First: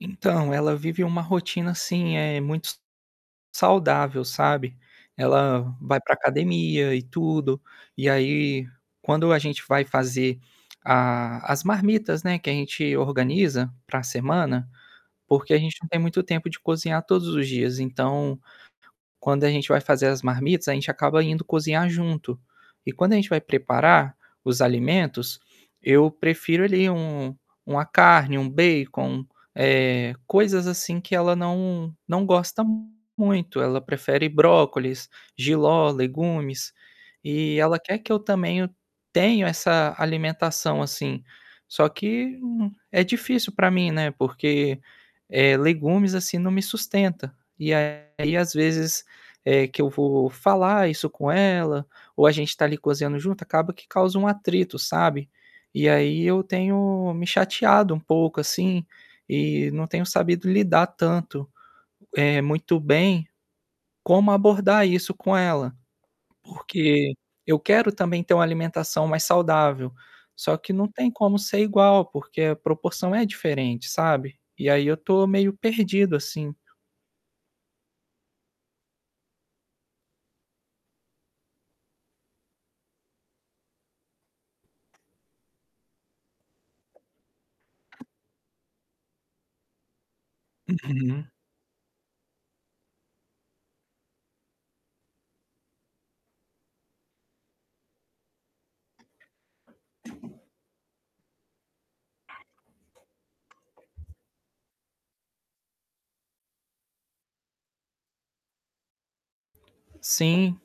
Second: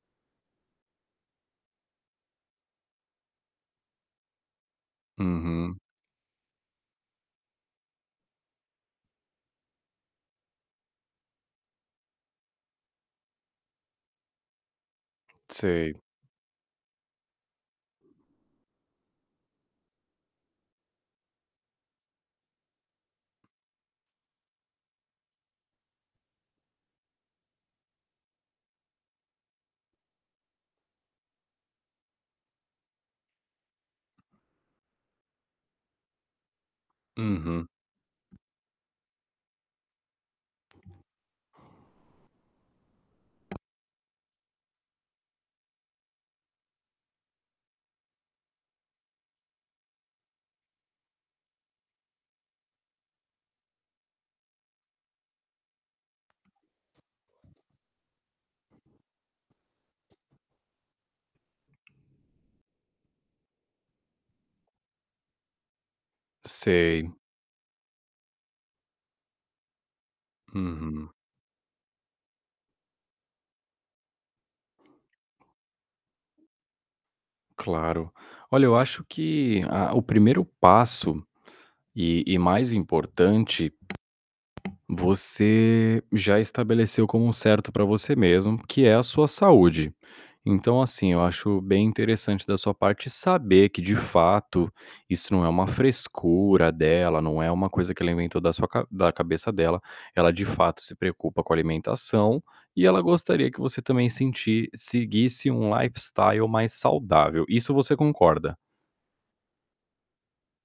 Então ela vive uma rotina, assim, eh, muito saudável, sabe. Ela Uhum. vai para academia e tudo, e, aí, quando a gente vai fazer ah, as marmitas, né, que a gente organiza para semana, porque a gente não tem Sei. muito tempo de cozinhar todos os dias, então, quando a gente vai fazer as marmitas a gente acaba indo cozinhar junto e quando a gente vai preparar os alimentos, eu prefiro, ali, um uma carne, um bacon, eh, coisas, assim, que ela não não gosta muito, ela prefere brócolis, jiló, legumes, e Uhum. ela quer que eu também eu tenho essa alimentação assim, só que, hum, é difícil para mim, né, porque, eh, legumes, assim, não me sustenta e, aí, às vezes, eh, que eu vou falar isso com ela ou a gente tá ali cozinhando junto, acaba que causa um atrito, sabe. E, aí, eu tenho me chateado um pouco, assim, e não tenho sabido lidar tanto, eh, muito bem, como abordar isso com ela, Sei. porque eu quero também ter uma alimentação mais saudável, só que não tem Uhum. como ser igual, porque a proporção é diferente, sabe. E, aí, eu estou meio perdido assim. Claro, olha, eu acho que a o primeiro passo e e mais importante, você já estabeleceu como um certo para você mesmo, que é a sua saúde. Então, assim, eu Uhum. acho bem interessante da sua parte saber que de fato isso não é uma frescura dela, não é uma coisa que alimenta da sua ca da cabeça dela, ela de fato se preocupa com a alimentação e ela gostaria que você também sentir seguisse um lifestyle mais saudável, isso você concorda? Sim,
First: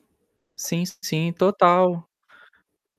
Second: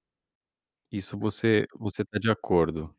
sim, Isso sim, você você total. tá de acordo?